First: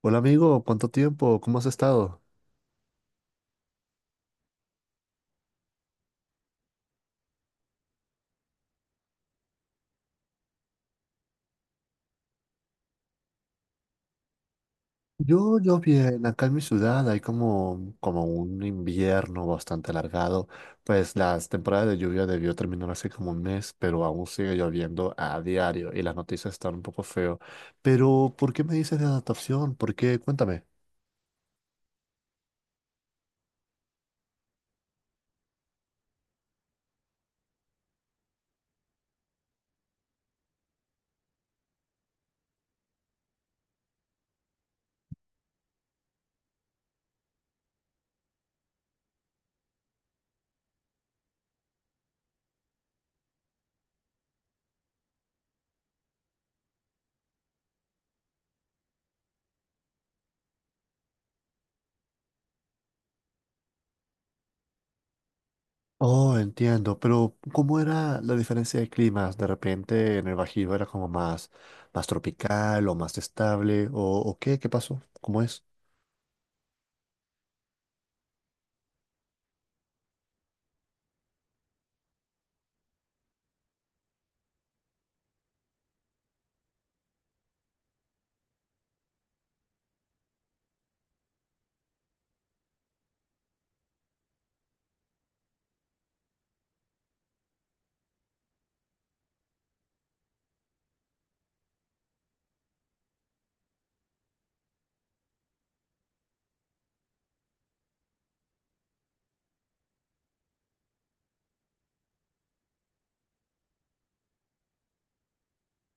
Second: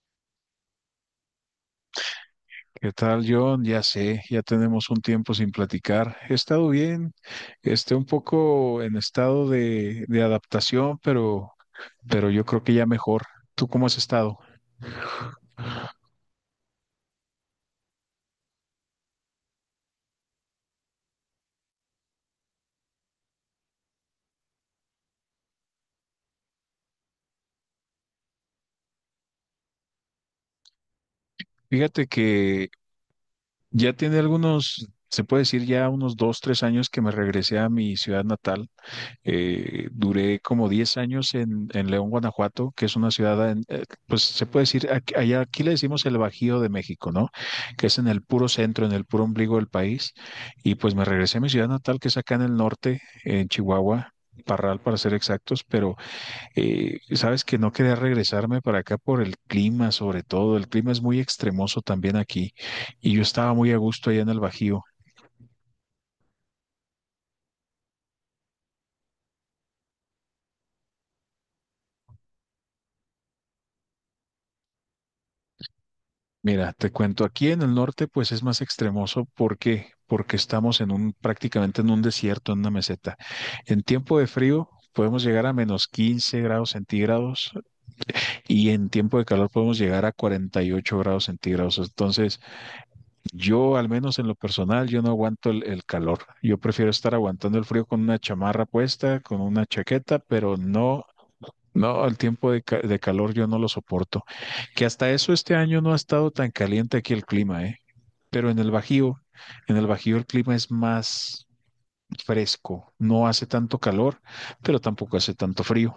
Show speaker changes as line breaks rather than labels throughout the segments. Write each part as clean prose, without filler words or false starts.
Hola amigo, ¿cuánto tiempo? ¿Cómo has estado?
¿Qué tal, John? Ya sé, ya tenemos un tiempo sin platicar. He estado bien, un poco en estado de adaptación, pero yo creo que ya mejor. ¿Tú cómo has estado?
Yo bien, acá en mi ciudad hay como un invierno bastante alargado, pues las temporadas de lluvia debió terminar hace como un mes, pero aún sigue lloviendo a diario y las noticias están un poco feo. Pero, ¿por qué me dices de adaptación? ¿Por qué? Cuéntame.
Fíjate que ya tiene algunos, se puede decir ya unos 2, 3 años que me regresé a mi ciudad natal. Duré como 10 años en León, Guanajuato, que es una ciudad, pues se puede decir, aquí, allá, aquí le decimos el Bajío de México, ¿no? Que es en el puro centro, en el puro ombligo del país. Y pues me regresé a mi ciudad natal, que es acá en el norte, en Chihuahua. Parral para ser exactos, pero sabes que no quería regresarme para acá por el clima, sobre todo. El clima es muy extremoso también aquí y yo estaba muy a gusto allá en el Bajío.
Oh, entiendo, pero ¿cómo era la diferencia de climas? De repente en el Bajío era como más, más tropical o más estable, o qué, ¿qué pasó? ¿Cómo es?
Mira, te cuento, aquí en el norte pues es más extremoso. ¿Por qué? Porque estamos prácticamente en un desierto, en una meseta. En tiempo de frío podemos llegar a menos 15 grados centígrados y en tiempo de calor podemos llegar a 48 grados centígrados. Entonces, yo al menos en lo personal, yo no aguanto el calor. Yo prefiero estar aguantando el frío con una chamarra puesta, con una chaqueta, No, el tiempo de calor yo no lo soporto. Que hasta eso este año no ha estado tan caliente aquí el clima, ¿eh? Pero en el Bajío el clima es más fresco, no hace tanto calor, pero tampoco hace tanto frío.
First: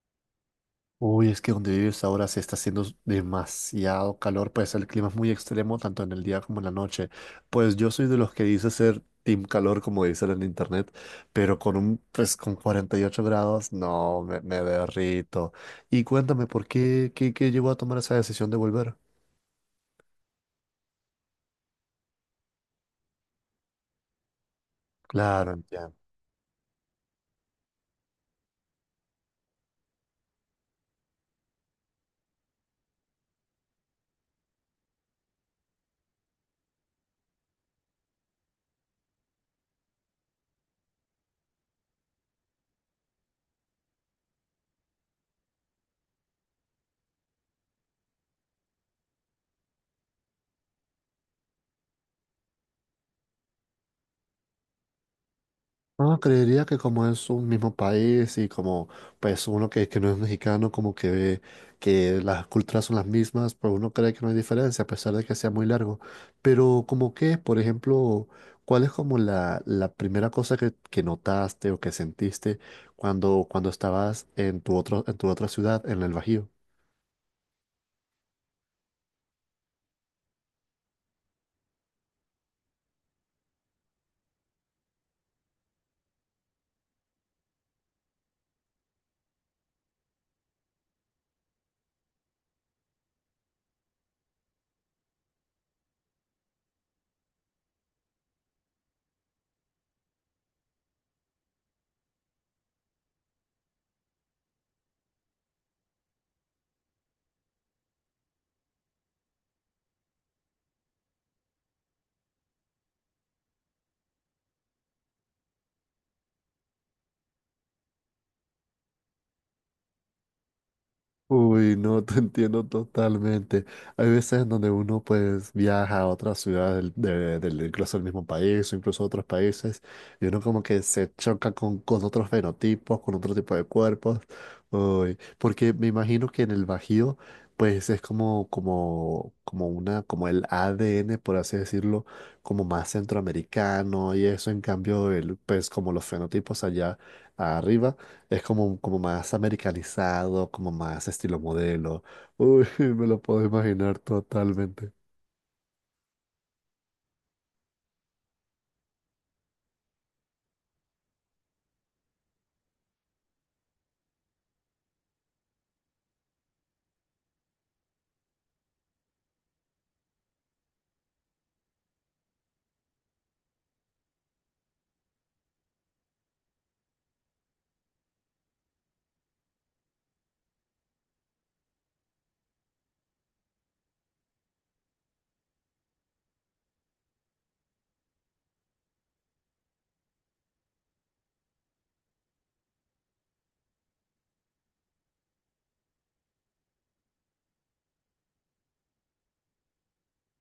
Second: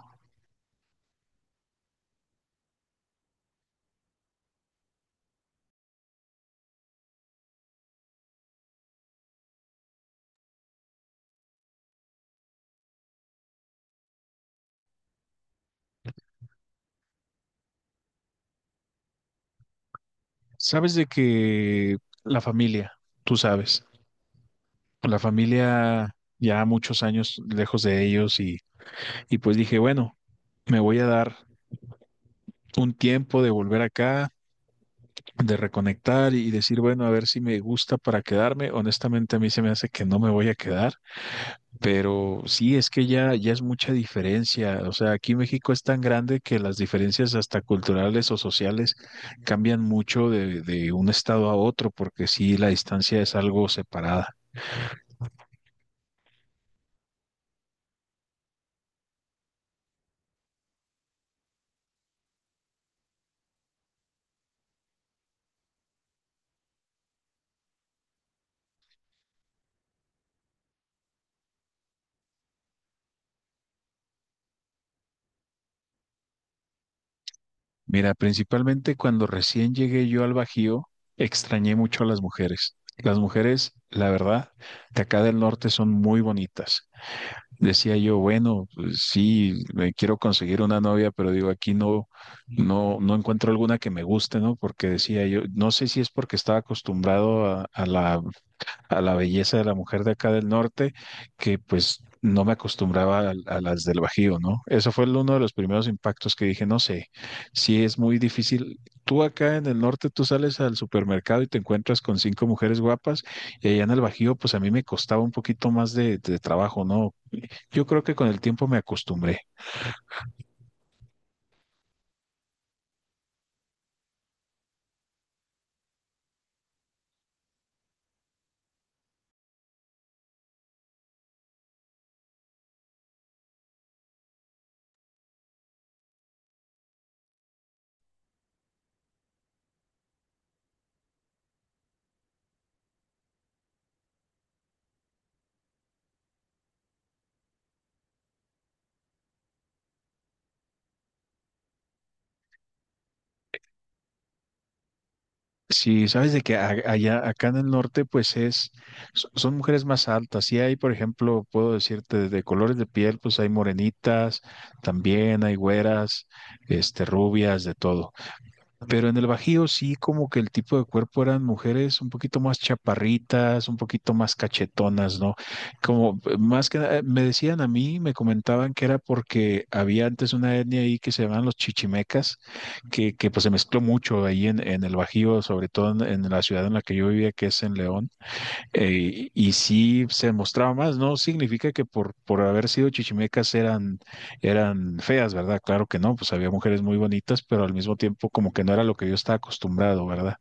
Uy, es que donde vives ahora se está haciendo demasiado calor, pues el clima es muy extremo tanto en el día como en la noche. Pues yo soy de los que dice ser team calor, como dicen en internet, pero con un, pues con 48 grados, no, me derrito. Y cuéntame, ¿por qué, qué llevó a tomar esa decisión de volver?
Sabes de que la familia, tú sabes, la
Claro, entiendo.
familia ya muchos años lejos de ellos y pues dije, bueno, me voy a dar un tiempo de volver acá, de reconectar y decir, bueno, a ver si me gusta para quedarme. Honestamente, a mí se me hace que no me voy a quedar. Pero sí, es que ya es mucha diferencia. O sea, aquí México es tan grande que las diferencias hasta culturales o sociales cambian mucho de un estado a otro, porque sí, la distancia es algo separada.
No, creería que como es un mismo país y como pues uno que no es mexicano, como que ve que las culturas son las mismas, pues uno cree que no hay diferencia a pesar de que sea muy largo. Pero como que, por ejemplo, ¿cuál es como la primera cosa que notaste o que sentiste cuando estabas en tu otro, en tu otra ciudad, en el Bajío?
Mira, principalmente cuando recién llegué yo al Bajío, extrañé mucho a las mujeres. Las mujeres, la verdad, de acá del norte son muy bonitas. Decía yo, bueno, pues sí, me quiero conseguir una novia, pero digo, aquí no, no, no encuentro alguna que me guste, ¿no? Porque decía yo, no sé si es porque estaba acostumbrado a la belleza de la mujer de acá del norte, que pues no me acostumbraba a las del Bajío, ¿no? Eso fue uno de los primeros impactos que dije, no sé, si es muy difícil. Tú acá en el norte, tú sales al supermercado y te encuentras con cinco mujeres guapas, y allá en el Bajío, pues a mí me costaba un poquito más de trabajo, ¿no? Yo creo que con el tiempo me acostumbré.
Uy, no, te entiendo totalmente. Hay veces en donde uno pues viaja a otras ciudades del incluso del mismo país o incluso a otros países y uno como que se choca con otros fenotipos, con otro tipo de cuerpos. Uy, porque me imagino que en el Bajío pues es como una, como el ADN, por así decirlo, como más centroamericano y eso en cambio el, pues como los fenotipos allá arriba es como, como más americanizado, como más estilo modelo. Uy, me lo puedo imaginar totalmente.
Sí, sabes de que allá, acá en el norte, pues son mujeres más altas. Sí hay, por ejemplo, puedo decirte de colores de piel, pues hay morenitas, también hay güeras, rubias, de todo. Pero en el Bajío sí, como que el tipo de cuerpo eran mujeres un poquito más chaparritas, un poquito más cachetonas, ¿no? Como más que nada, me decían a mí, me comentaban que era porque había antes una etnia ahí que se llamaban los chichimecas, que pues se mezcló mucho ahí en el Bajío, sobre todo en la ciudad en la que yo vivía, que es en León y sí se demostraba más, no significa que por haber sido chichimecas eran feas, ¿verdad? Claro que no, pues había mujeres muy bonitas, pero al mismo tiempo como que no era lo que yo estaba acostumbrado, ¿verdad?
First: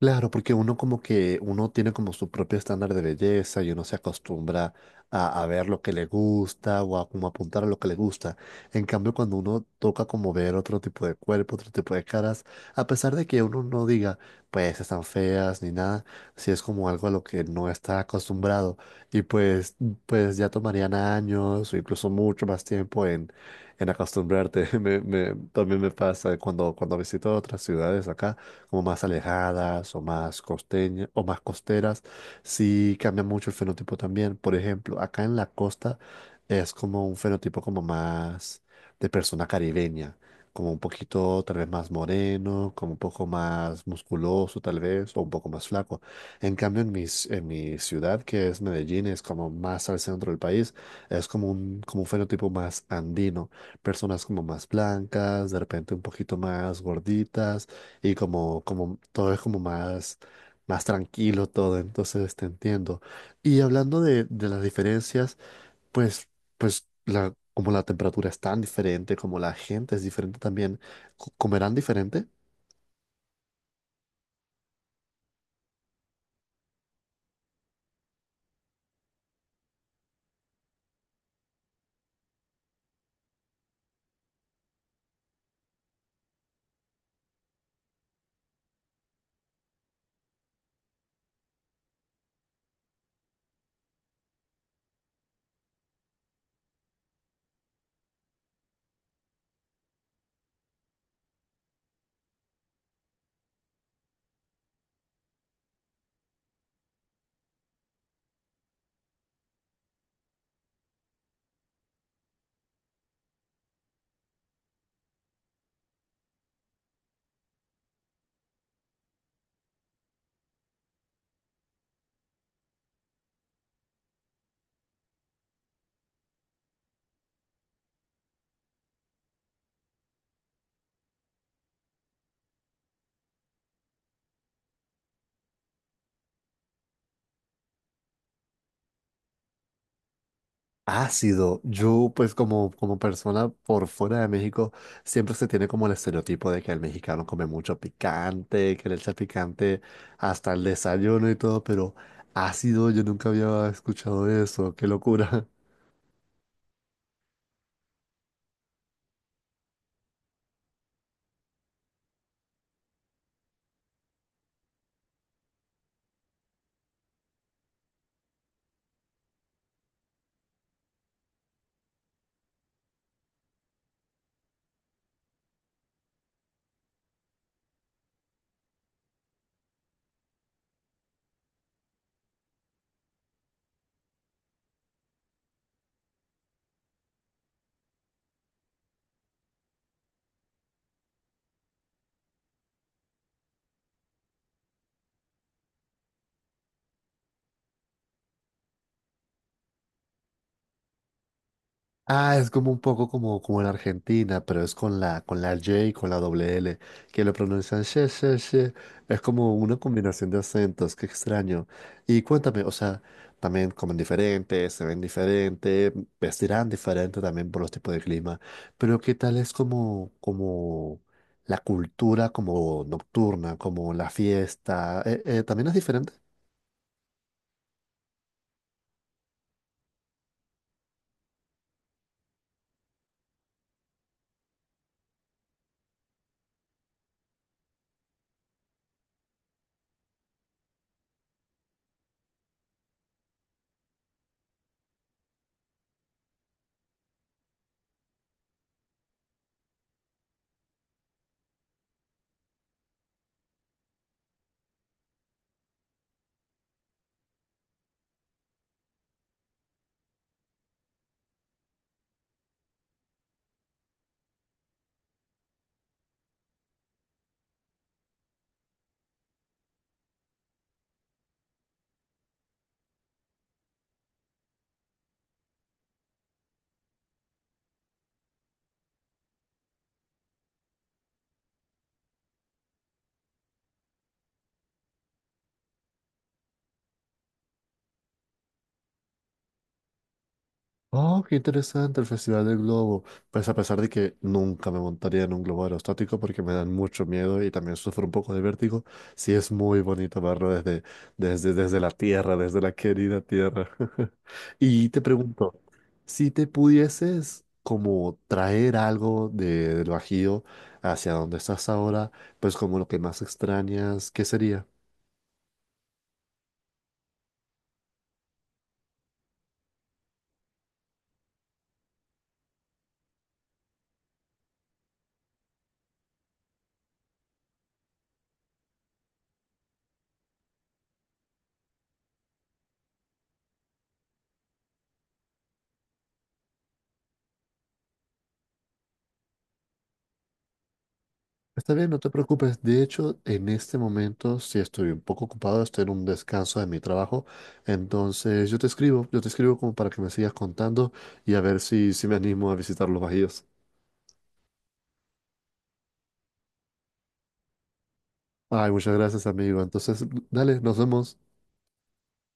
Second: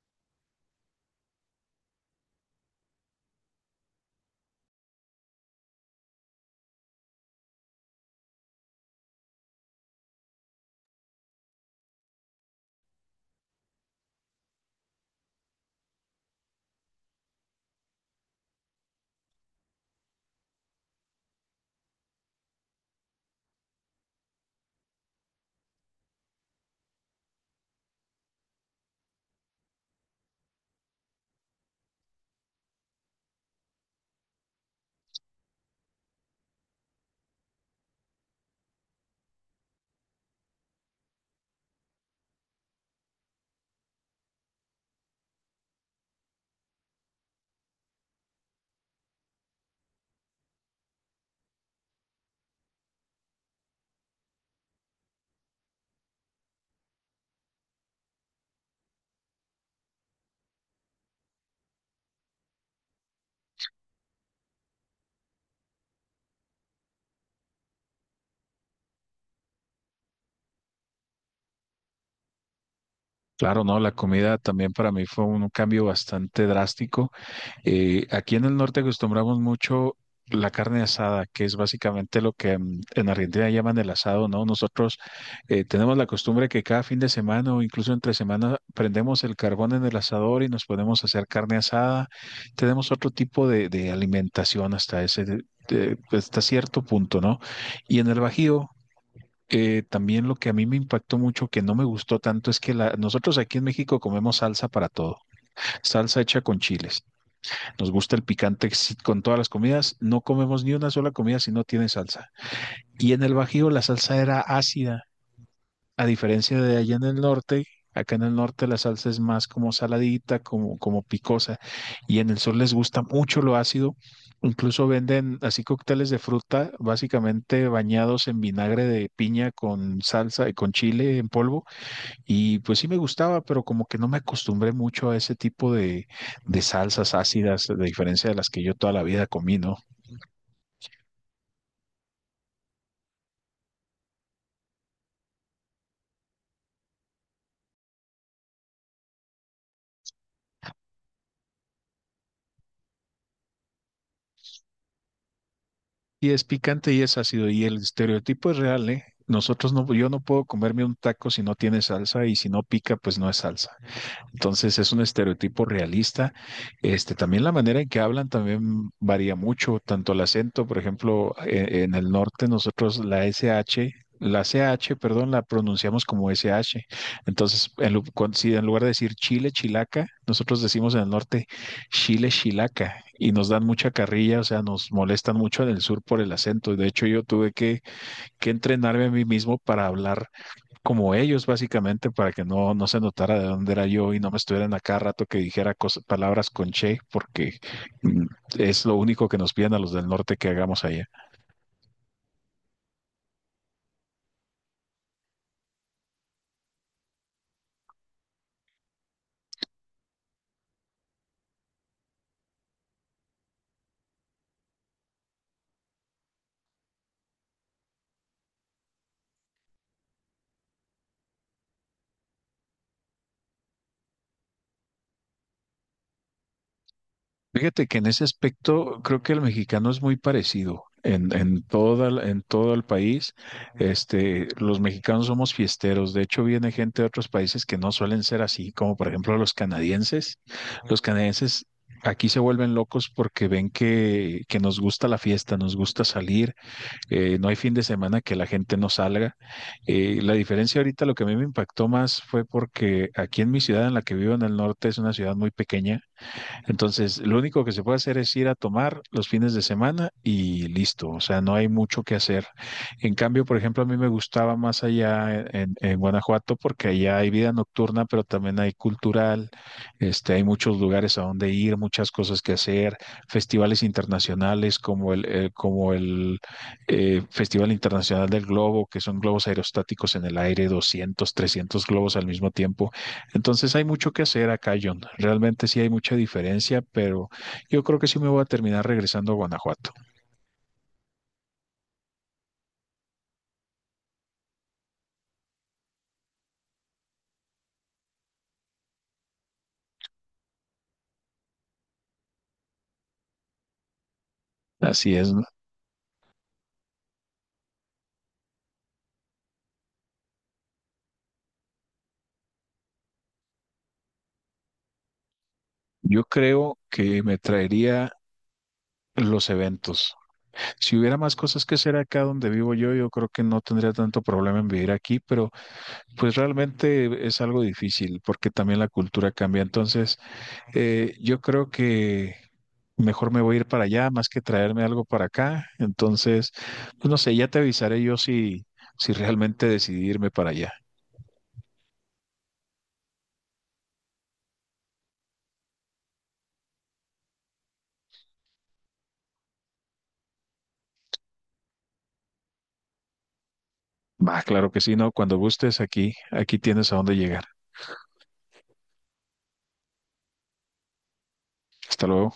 Claro, porque uno como que uno tiene como su propio estándar de belleza y uno se acostumbra a ver lo que le gusta o a como apuntar a lo que le gusta. En cambio, cuando uno toca como ver otro tipo de cuerpo, otro tipo de caras, a pesar de que uno no diga, pues están feas ni nada, si es como algo a lo que no está acostumbrado y pues, pues ya tomarían años o incluso mucho más tiempo en acostumbrarte. También me pasa cuando visito otras ciudades acá como más alejadas o más costeñas o más costeras, sí cambia mucho el fenotipo también. Por ejemplo, acá en la costa es como un fenotipo como más de persona caribeña, como un poquito tal vez más moreno, como un poco más musculoso tal vez, o un poco más flaco. En cambio, en mi ciudad, que es Medellín, es como más al centro del país, es como un fenotipo más andino, personas como más blancas, de repente un poquito más gorditas y como, como todo es como más, más tranquilo todo, entonces te entiendo. Y hablando de las diferencias, pues, pues la, como la temperatura es tan diferente, como la gente es diferente también, ¿comerán diferente?
Claro, no, la comida también para mí fue un cambio bastante drástico. Aquí en el norte acostumbramos mucho la carne asada, que es básicamente lo que en Argentina llaman el asado, ¿no? Nosotros tenemos la costumbre que cada fin de semana o incluso entre semana prendemos el carbón en el asador y nos podemos hacer carne asada. Tenemos otro tipo de alimentación hasta ese, de- hasta cierto punto, ¿no? Y en el Bajío, también lo que a mí me impactó mucho, que no me gustó tanto, es que nosotros aquí en México comemos salsa para todo, salsa hecha con chiles. Nos gusta el picante sí, con todas las comidas. No comemos ni una sola comida si no tiene salsa. Y en el Bajío la salsa era ácida, a diferencia de allá en el norte. Acá en el norte la salsa es más como saladita, como picosa. Y en el sur les gusta mucho lo ácido. Incluso venden así cócteles de fruta, básicamente bañados en vinagre de piña con salsa y con chile en polvo y pues sí me gustaba, pero como que no me acostumbré mucho a ese tipo de salsas ácidas, de diferencia de las que yo toda la vida comí, ¿no?
Ácido. Yo, pues como, como persona por fuera de México, siempre se tiene como el estereotipo de que el mexicano come mucho picante, que le echa picante hasta el desayuno y todo, pero ácido, yo nunca había escuchado eso, qué locura.
Y es picante y es ácido, y el estereotipo es real, ¿eh? Nosotros no, yo no puedo comerme un taco si no tiene salsa, y si no pica, pues no es salsa. Entonces es un estereotipo realista. También la manera en que hablan también varía mucho, tanto el acento, por ejemplo, en el norte nosotros la SH, la CH, perdón, la pronunciamos como SH. Entonces, si en lugar de decir Chile, Chilaca, nosotros decimos en el norte Chile, Chilaca y nos dan mucha carrilla, o sea, nos molestan mucho en el sur por el acento. De hecho, yo tuve que entrenarme a mí mismo para hablar como ellos, básicamente, para que no, se notara de dónde era yo y no me estuvieran a cada rato que dijera palabras con che, porque mm, es lo único que nos piden a los del norte que hagamos allá.
Ah, es como un poco como, como en Argentina, pero es con la J y con la doble L, que lo pronuncian she, she, she. Es como una combinación de acentos, qué extraño. Y cuéntame, o sea, también comen diferente, se ven diferente, vestirán diferente también por los tipos de clima, pero ¿qué tal es como la cultura como nocturna, como la fiesta? ¿También es diferente?
Fíjate que en ese aspecto creo que el mexicano es muy parecido. En todo el país, los mexicanos somos fiesteros. De hecho, viene gente de otros países que no suelen ser así, como por ejemplo los canadienses. Los canadienses aquí se vuelven locos porque ven que nos gusta la fiesta, nos gusta salir, no hay fin de semana que la gente no salga. La diferencia ahorita, lo que a mí me impactó más fue porque aquí en mi ciudad, en la que vivo en el norte, es una ciudad muy pequeña entonces, lo único que se puede hacer es ir a tomar los fines de semana y listo, o sea, no hay mucho que hacer. En cambio, por ejemplo, a mí me gustaba más allá en Guanajuato porque allá hay vida nocturna, pero también hay cultural, hay muchos lugares a donde ir, muchas cosas que hacer, festivales internacionales como el Festival Internacional del Globo, que son globos aerostáticos en el aire, 200, 300 globos al mismo tiempo. Entonces hay mucho que hacer acá, John. Realmente sí hay mucha diferencia, pero yo creo que sí me voy a terminar regresando a Guanajuato.
Oh, qué interesante el Festival del Globo. Pues a pesar de que nunca me montaría en un globo aerostático porque me dan mucho miedo y también sufro un poco de vértigo, sí es muy bonito verlo desde la tierra, desde la querida tierra. Y te
Así es, ¿no?
pregunto, si te pudieses como traer algo de, del Bajío hacia donde estás ahora, pues como lo que más extrañas, ¿qué sería?
Yo creo que me traería los eventos. Si hubiera más cosas que hacer acá donde vivo yo, yo creo que no tendría tanto problema en vivir aquí, pero pues realmente es algo difícil porque también la cultura cambia. Entonces, yo creo que mejor me voy a ir para allá más que traerme algo para acá. Entonces, pues no sé, ya te avisaré yo si realmente decidí irme para allá.
Está bien, no te preocupes. De hecho, en este momento sí estoy un poco ocupado, estoy en un descanso de mi trabajo. Entonces yo te escribo como para que me sigas contando y a ver si, si me animo a visitar los bajíos.
Va, claro que sí, ¿no? Cuando gustes, aquí tienes a dónde llegar.
Ay, muchas gracias, amigo. Entonces, dale, nos vemos.
Hasta luego.